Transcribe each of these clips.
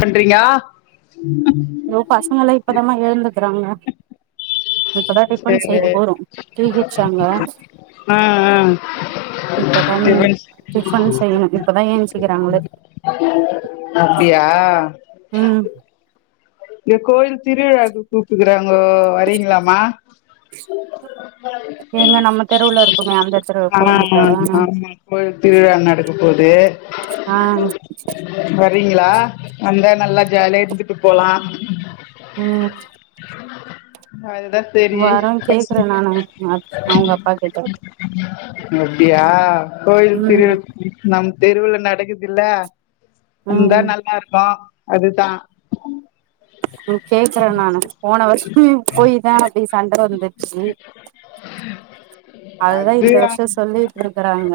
பண்றீயா அய்யோ பசங்க எல்லா இப்பதமா எழுந்துக்கிறாங்க இப்பதா டிபன் சரி செய்ய போறும் டீ குச்சாங்க ஆ ஆ இப்பதா டிபன் டிபன் செய்யணு இப்பதா ஏச்சுக்கிறாங்களே அப்படியா இங்க கோவில் திருவிழாகு கூப்டுகிறோ கோ வரீங்களாமா எங்க நம்ம தெருவுல இருக்குமே அந்த தெரு ஆ கோயிலுக்கா ஆமா ஆமா கோவில் திருவிழா நடக்க போது ஆ வருவீங்களா வந்த நல்லா ஜாலியா இருந்துட்டு போலாம் உம் [unintelligible] வர கேக்குறே நானு அவுங்க அப்பா கிட்ட உம் அப்டியா ம் கோயிலுக் [unintelligible] வந் தெருவுல நடக்குது இல்ல வந்த ம் நல்லா இருக்க அது தா உம் கேக்குறே நானு போன வர்ஷ்மே போய் [unintelligible] சண்ட வந்துச்சி அதுதா அது இந்த வருஷோ சொல்லிட்டு இருக்கறாங்க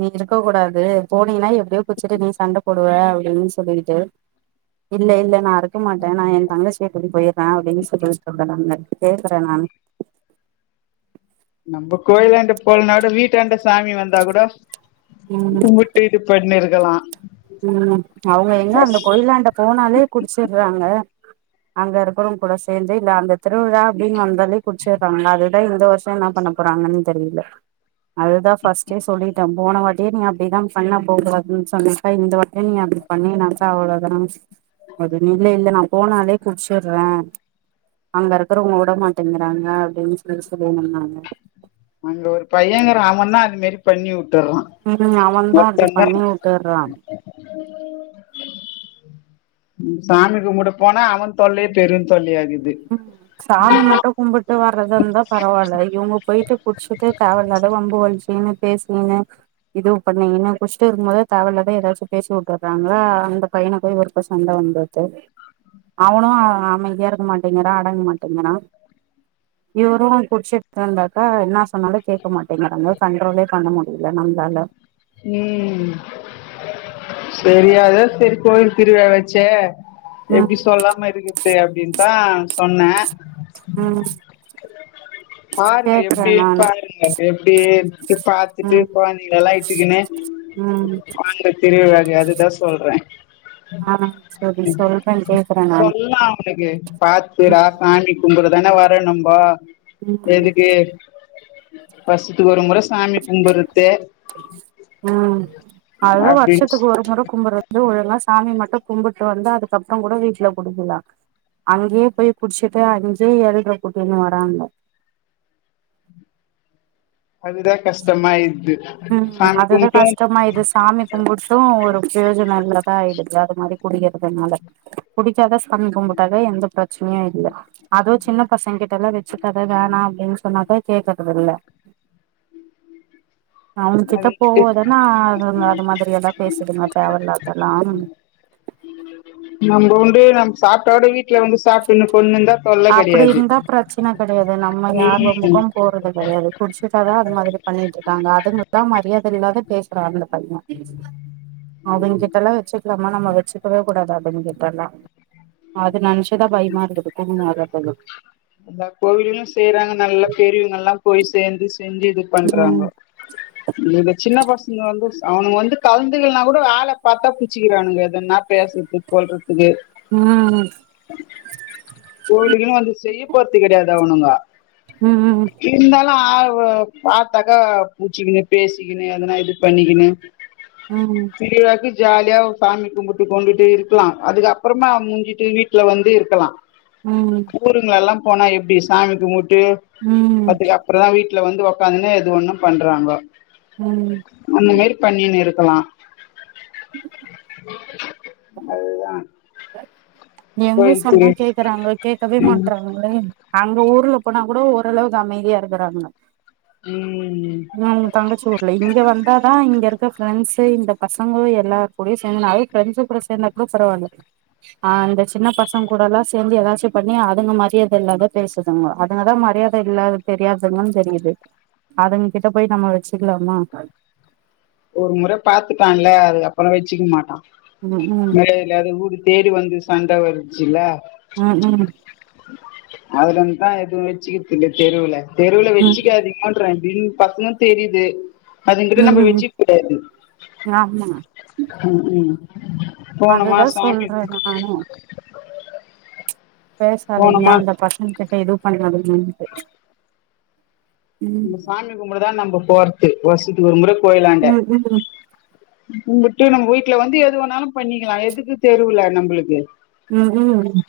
நீ க்க கூடாது போனீன்னா எப்படியோ குடிச்சிட்டு நீ சண்டை போடுவ அப்டின்னு சொல்லிட்டு இல்ல இல்ல நா இருக்க மாட்டே நா என் தங்கச்சியை வீட்டுக்கு போயிட்ற அப்டினு சொல்லி சொல்றாங்க நா கேக்குறே நானு நம்ப கோயிலாண்ட போலனா கூட வீட்டாண்ட சாமி வந்தா கூட ம் கும்புட்டுட்டு போயினே இரு க்கலா ம் அவங்க எங்க அந்த கோயிலாண்ட போனாலே குடிச்சிட்றாங்க அங்க இருக்குறவங்க கூட சேந்து இல்ல அந்த திருவிழா அப்டின்னு வந்தாலே குடிச்சிட்றாங்களா அதுதா இந்த வருஷோ என்ன பண்ண போறாங்கன்னு தெரில அதுதா ஃபர்ஸ்ட்டே சொல்லிட்டேன் போன வாட்டியு நீ அப்டிதான் பண்ண போகக்கூடாதுன் சொன்ன அ இந்த வட்ட நீ அப்டி பண்ணினாக்கா அவ்ளோதான அப்டின்லா இல்ல நா போனாலே குட்ச்சட்றே அங்க இருக்கறவங்க விட மாட்டேங்கிறாங்க அப்டின்னு சொல்லி சொல்லணும்ன்னாங்க அங்க ஒரு பையங்கற அவன்னா அது மாரி பண்ணி வி உம் உம் அவன் தா அப்பிடி பண்ணி விட்டுறா சாமி கும்பட போனா அவ தொல்லையே பெரு தொல்லையாஇருக்கு உம் சாமி மட்டு கும்பிட்டு வர்றத இருந்த பரவால இவங்க போயிட்டு குடிச்சுடு தேவில்லாத வம்பு வள [unintelligible] பேசுனீங்க இது பண்ணீங்கனு குடிச்சிட்டு இருக்கும்போது தேவல்லத எதாச்சு பேசி விட்டுறாங்களா அந்த பையன போயி ஒருக்க சண்டை வந்தது அவனு அமைதியா இருக்க மாட்டே அடங்க மாட்டேங்கறா இவரு குடிச்சிட்டு இருந்தாக்கா என்ன சொன்னாலும் கேட்க மாட்டேங்கறாக கண்ட்ரோலே பண்ண முடியல நம்மளால உம் தெரியாது செரி கோயில் திருவிலா வெச்சே ம் எப்பிடி சொல்லாம இருக்குது அப்பிடின் தா சொன்ன உம் பாருங்க எப்படிருப்பாருனு எப்பிடின்ட்டு பாத்துட்டு ம் கொழந்தைங்களேள்ளா இட்டுக்குன்னே ம் வாங்கா திருவிழாக்கு அதுத சொல்றே ஆ சரி சொல்றே கேக்குறே நானு சொல்லாம் அவனுக்கு பாத்து டா ம் சாமி கும்புடு தென வரோணம்போ உம் எதுக்கு வர்ஷத்துக்கு ஒரு முறை சாமி கும்பிடுற உம் அதுவு அப்டின் வருஷத்துக்கு ஒரு முறை கும்புற வந்து ஒழுங்கா சாமி மட் டு கும்பிட்டு வந்து அதுக்கப்புறோ கூட வீட்டுல குடிக்கலா அங்கேயே போய் குடிச்சுட்டு அங்கியே ஏழ்ட்ர கூட்டின்னு வராங்க அதுதா கஷ்டமாயிடுது உம் சாமி அதுதா கும்ட்டு கஷ்டமாயிது சாமி கும்புட்டு ஒரு பிரயோஜன இல்லதா ஆயிடுது து மாரி குடிக்கறதுனால குடிக்காத சாமி கும்பிட்டாக்க எந்த பிரச்சனையு இல்ல அது சின்ன பசங்க கிட்ட எல்லா வச்சுக்கத வேணாம் அப்படின்னு சொன்னாக கேக்குறத இல்ல அவங்ககிட்ட அதுங்கிட்டு போவோதானா அதுங்க அது மாதிரியே தா பேசுதுங்க தேவையில்லாதெல்லா நம்ப உண்டு நம்ம சாப்பாடு வீட் இவுங்க சாப்ட்டு இன்னு கொன்னுண்டா அப்டி இருந்தா ப்ரச்ன கெடையாது நம்ம யார் வம்புக்கூ ம் போறது கெடையாது புச் ஃபிட்டாதா அது மாத்ரி பண்ணிட்ருக்காங்க அது [inaudible] மரியாத இல்லாத பேசுறா அந்த பைய அவங்கிட்டலா வச்சுக்கலாமா நம்ம வச்சுக்கவே கூடாது அவங்கிட்டலா அது நனச்சுதா பயமாருக்குது மோற பெல்லோ அந்த கோவிலூ செய்யறாங்க நல்ல பெரியவங்கல்லா போய் சேந்து செஞ்சு இது ம் பண்றாங்கோ இந்த சின்ன பசங்க வந்து அவனுங்க வந்து கலந்துகிலனா கூட ஆள பாத்தா புச்சிக்கிறானுங்க எதன்னா பேசுறது கொள்றதுக் இது ம் கோவிலுக்கூ வந்து செய்ய போத் கெடையாது அவனுங்கோ ம் ம் இருந்தாலு பாவ பாத்தாக்கா புச்சிக்கினு பேசிக்கினு எதனா இது பண்ணிக்கினு சிரிய வாக்கி ஜாலியா சாமி கும்பிட்டு கொண்டுட்டு இருக்கலா அதுக்கப்றமா முடிஞ்சிட்டு வீட்ல வந்து இருக்கலா ம் ஊருங்ள எல்லாம் போனா எப்டி சாமி கும்முட் டு ம் அப்டி அப்றோ வீ ட்ல வந்து ஒக்காந்துனே எது ஒன்னு பண்றாங்கோ ம் அந்த மாரி பண்ணின் இருக் க்கலா அதுதா எங்க சொன்னா கேக்குறாங்க கேக்கவே ம் மாட்டறாங்களே அங்க ஊர்ல போனா கூட ஓரளவுக்கு அமைதியா இருக்கறாங்க ம் ம் உ தங்கச்சி ஊர்ல இங்க வந்தாதா இங்கருக் க ஃப்ரெண்ட்ஸ் இந்த பசங்களூ எல்லா கூட சேந்து நைட் ஃப்ரெண்ட்ஸுங்கூட சேந்தா கூட பரவால்ல ஆ இந்த சின்ன பசங்க கூடெல்லா சேந்து ஏதாச்சு பண்ணி அதுங்க மரியாத இல்லாத பேசுதுங்க அதுங்கதா மரியாத இல்லாத தெரியாதவ்ங்க தெரியுது அதுங்கிட்ட போய் நம்ம வச்சுக்லாமா ஒரு முற பாத்துட்டான்ல அதுக்கப்றோ வச்சுக்க மாட்டா ம் ம் மரியாத இல்லாத ஊருக் தேடி வந்து சண்ட வருச்சுல ம் ஹும் அதிலேருந்துதா எதுவூ வெச்சுக்கிற்தில்ல தெருவுல தெருவுல ம் வெச்சுகாதிங்கன்ட்ற பின் பசுங்க தெரிது அதுங்கிட்ட ம் நம்ம ம் வச்சு ஆமா ம் ம் போனமா அதுதா சாமி சொல்ற நானும் பேசாதிங்கா போனமா அந்த பசங்க கிட்ட எது பண்றதுனுட்டு நம்ம சாமி கும்பிடதா நம்ப போத்த வசி ஒருமுறை கோயிலாண்ட ம் ம் கும்பிட்டு நம்ம வீட்டு்ல வந்து எது வேணாலு பண்ணிக்கலா எதுக்கு தெருவுல நம்மளுக்கு உம் உம்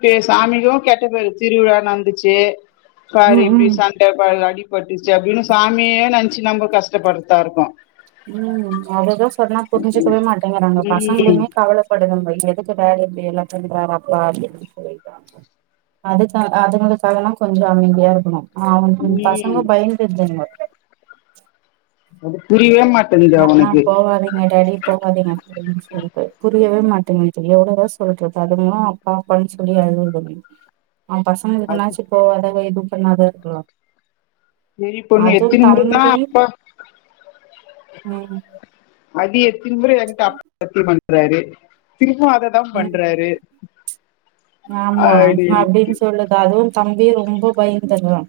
ப்ப சாமிக்கு கெட்ட பேரு திருவிழா நடந்துச்சு பாரு ம் இப்படி ம் சண்ட அடிபட் டுச்சு அப்படின்னு சாமியே நெனச்சு நம்ப கஷ்டப்படுத்தா இருக்கு உம் அததா சொன்னா புரிஞ்சிக்கவே மாட்டேங்கறாங்க ம் பசங்களுமே கவலைப்படுதுங்க எ துக்கு வேல இப்படி எல்லாம் பண்றாரு அப்பா அப்படின்னு சொல்ட்டு அதுக்க அதுங்களுக்காகல்லா கொஞ்ச அமைதியா இருக்கணு ஆ உ பசங்க ம் பயந்தெதுங்க அது புரியவே மாட்ட வேனா போவாதீங்க டாடி போவாதீங்க அப்படின்னு சொல்லுது புரிய யவே மாட்டேங்குது எவ்வளவுதா சொல்றது அதுங்களு அப்பா அப்பான்னு சொல்லி அழுவுதுங்க ஆ பசங்க அது இருக்குனாச்சு போவாத அத எதுவு சொன்னாதா இருக்கறோ சரி பொண்ணு எத்தினி முறதா அப்பா உம் அடி எ திமிரு எங்க அப்பந்திமி [inaudible] றாரு உம் ஆமா அப்டின்ட்டு அப்படின்னு சொல்லுது அதுவு தம்பி ரொம்ப பயந்தர்றா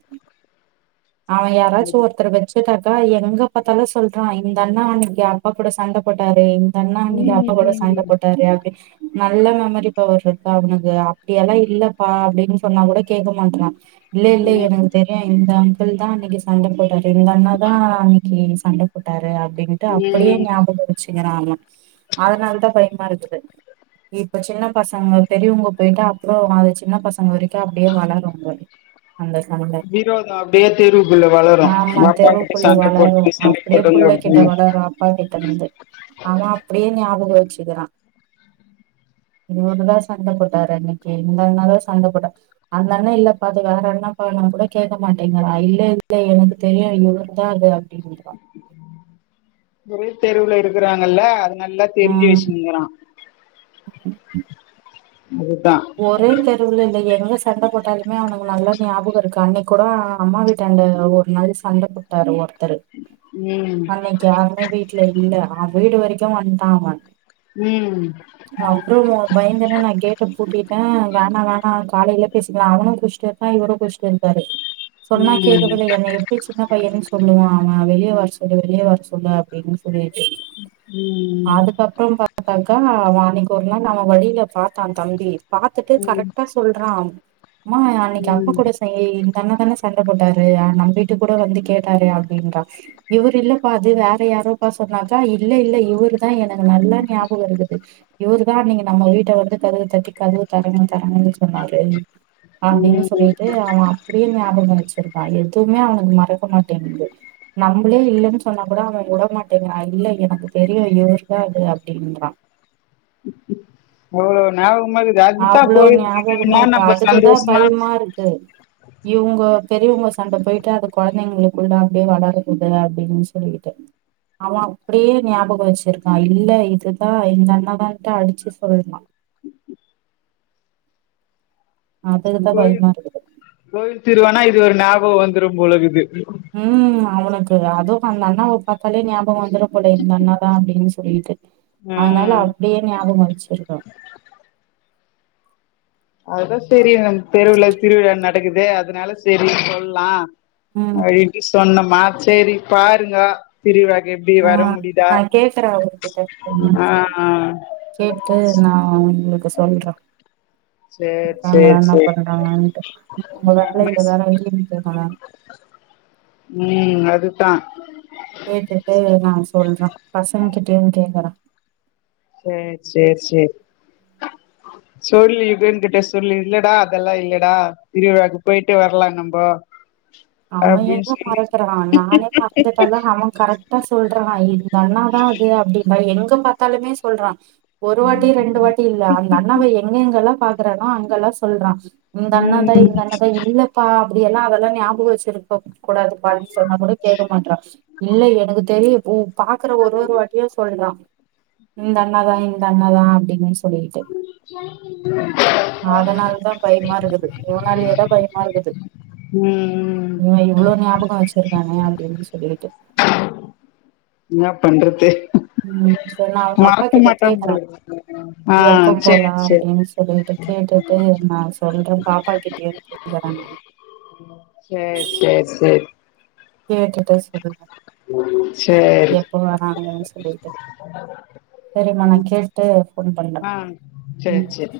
அவ யாராச்சும் ஒருத்தர வச்சு சதாக்கா எங்க பாத்தாலு சொல்றா இந்த அண்ணா அன்னைக்கு அப்பா கூட சண்டை போட்டாரு அண்ணா அன்னைக்கு அப்பா கூட சண்ட ம் போட்டாரு அப்படி நல்ல மெமரி பவர் இருக்கு அவனுக்கு அப்படியெல்லா இல்லப்பா அப்படின்னு சொன்னா கூட கேட்க மாட்டறான் இல்லலை இல்லலை ம் எனக்கு தெரியு இந்த அங் தா அன்னிக்கு சண்ட போட்டாறு இந்தண்ணாதா அன்னிக்கி சண்டபோட்டார் அப்டின்னுட்டு அப்டியே ம் ஞாபகம் வெச்சுக்கிறான் ஆமா அதனால தா பயமா இருக்குது இப்ப சின்ன பசங்க பெரியவங்க போயிட்டா அப்புறம் அது சின்ன பசங்க வரைக்கு அப்டியே வளரு அந்த சண்ட விரோதோ அப்டியே தெருவுக்குள்ள வளரு ஆமா உங்க அப்பா கிட்ட தெருவுக்குள்ள சண்ட வளரு போட்டவங்க சண்ட அப்டியே புள்ள போட்டவங்க கிட்ட அப்டின்னு வளரு அப்பா கிட்ட இருந்து அவன் அப்டியே ஞாபகம் யோசிக்கிறா இவர்ரு தா சண்ட போட்டாரு அன்னைக்கு இந்தண்ணாதா சண்ட போட்டா அந்த அண்ணா இல்லப்பா அது வேற அண்ணாபாணு சொன்னா கூட கேட்க மாட்டேங்கிறா இல்ல இல்ல எனக்கு தெரியு இவரு தா அது அப்டின்றா ஒரே தெருவுல இருக்குறாங்கல்ல நல்லா தெரிஞ்சு ஆஹ் வெச்சுனுருக்குறா ஒரே தெருவுல இல் எங்க சண்ட போட்டாலுமே அவனுக்கு நல்லா ஞாபகம் இருக்கு அன்னிக்கு கூட அம்மா வீட்டு அண்ட ஒரு நாள் சண்ட போட்டாரு ஒரு ஊரு ம் அன்னைக்கு யாருமே வீட்ல இல்ல வீடு வரைக்கு வந்துட்டா அவ ம் அவற பயந்துன நா கேட்டு கிட்ட வோணா வேணா காலையில பேசிக்கலா அவனு குடிச்சுனுருகா இவரும் குடிச்சுனுருக்காரு சொன்னா ம் கேட்கவேல்ல என்ன எப்டி சின்ன பையன்னு சொல்லுவா அவ வெளியே வர சொல்லு வெளியே வர சொல்லு அப்டின்னு சொல்லிட்டு உம் [unintelligible] வழியில ஒரு நாள் பாத்தாங் தண்டி பாத்துட்டு கரெக்டா சொல்றா அம்மா அன்னைக்கு அப்பா ம் கூட செய் இந்த அண்ணா தான சண்டபோட்டாரு நம்ம வீட்டு கூட வந்து கேட்டாரு அப்டின்றா இவரு இல்ல பா அது வேற யாரோப்ப சொன்னாக்கா இல்ல இல்ல இவரு தா என் நல்லா ஞாபகம் இருக்குது இவருதா நீங்க நம்ம வீட்ட வந்து கதவு தட்டி கதவு தரங்க தரங்கன்னு சொன்னாரு அப்டின்னு ம் ம் சொல்லிட்டு அவ அப்டியே ஞாபகம் வெச்சு இருப்பா எதுமே அவனுக்கு மறக்க மாட்டேங்குது நம்பலே இல்லேன்னு சொன்னா கூட அவ விட மாட்டேங்கிறா இல்ல எனக்கு தெரியு இவர் தா இது அப்டின்றா எவ்ளோ ஞாப அவ்ளோ ஞாபகமா இருக்கு அதுக்குதா சந்தோஷமா பயமா இருக்கு இவங்கோ பெரியவங்க சண்ட போயிட்டு அது கொழந்தைங்களுக்குள்ள அப்டியே வளருதில்லயா அப்டின்னு சொல்லிட்டு அவ அப்டியே ஞாபக வெச்சிருக்கா இல்ல இதுதா இந்த அண்ணாதான்ட்டு அடிச்சு சொல்லுவா அதுக்கு தான் கோயில் பயமா இருக்குது. கோயில் திருவிழான்னா இப் இப்டி ஒரு ஞாபகொ வந்துரும் போலகுது உம் அவனுக்கு அதுவு அந்த அண்ணாவ பாத்தாலே ஞாப் வந்துரு போல இந்த அண்ணா தா அப்டின்ஸ் படீட்டு ஆ அதனால அப்டியே ஞாபகோ வச்சிருக்கு அதுதா செரி அந் தெருவுல திருவிழா நடக்குது அதனால செரி சொல்லா ம் [unintelligible] சொன்னம் ஆ சேரி பாருங்கோ பிரிவ ஆஹ் நா கேக்குறே அவரு கிட்ட என்னான் ஆ சொல்லிட்டு கேட்டு நா உங்களுக்கு சொ பண்ற சேர் தாங்களா சேர் என்ன சேர் பண்ராங்கன்ட்டு உங்க வேலைல வேற இங்ரிமென்ட் இருக்கா மேம் டா கேட்டுட்டு நா சொல்றே பசங்கிட் டியு கேக்கறே சே சேர் சேரி சொல்லு யுகன் கிட்ட சொல்லு இல்லடா அதெல்லா இல்லடா திருவிழாக்கு பொய்ட்டு வரலா நம்பொ அவ எங்க மறக்குறா நானே மறந்துட்டெனா அவ கரெக்டா சொல்றா இந்த அண்ணாதா அது அப்டிபை எங் க பாத்தாலுமே சொல்றா ஒரு வாட்டி ரெண்டு வாட்டி இல்ல அந்த அண்ணாவ எங்கெங்கெல்லா பாக் குறானோ அங்கெல்லா சொல்றா இந்த அண்ணாதா இந்த ம் அண்ணாதா இல்லப்பா அப்டியெல்லா அதல்லா ஞாபகொ வச் சிருப்பப் கூடாது பான்னு சொன்னா கூட கேக்க மாட்றா இல்ல எனக்கு தெரியு உ பாக்குற ஒரு ஒரு வாட்டியு சொல்றா இந்த அண்ணாதா இந்த அண்ணா தா அப்டின்னு சொல்லீட்டு அதனால தா பய்மா இருக்குது இவனாலயே தா பய்மாருக்குது ம் இவ்ளோ ஞாபகோ வச்சிர் தானே அப்டின்னு சொல்லிட்டு என்னா பண்றது உம் சரி நா அவுக அப்பா மறக்க கிட்ட மாட்டான் கேக்குறே போல ஆ எப்ப சேரி போலா சேரி அப்டின்னு சொல்லிட்டு கேட்டுட்டு நா சொல்ற பாப்பா கிட்டயு கேட்டுக்கறே நா சேரி சேர் சேர் கேட்டுட்டு சொலு சேரி எப்பொ வராங்கன் சொல்லிட்டு சரி மா நாக் கேட்டு ஆஹ் சரி சரி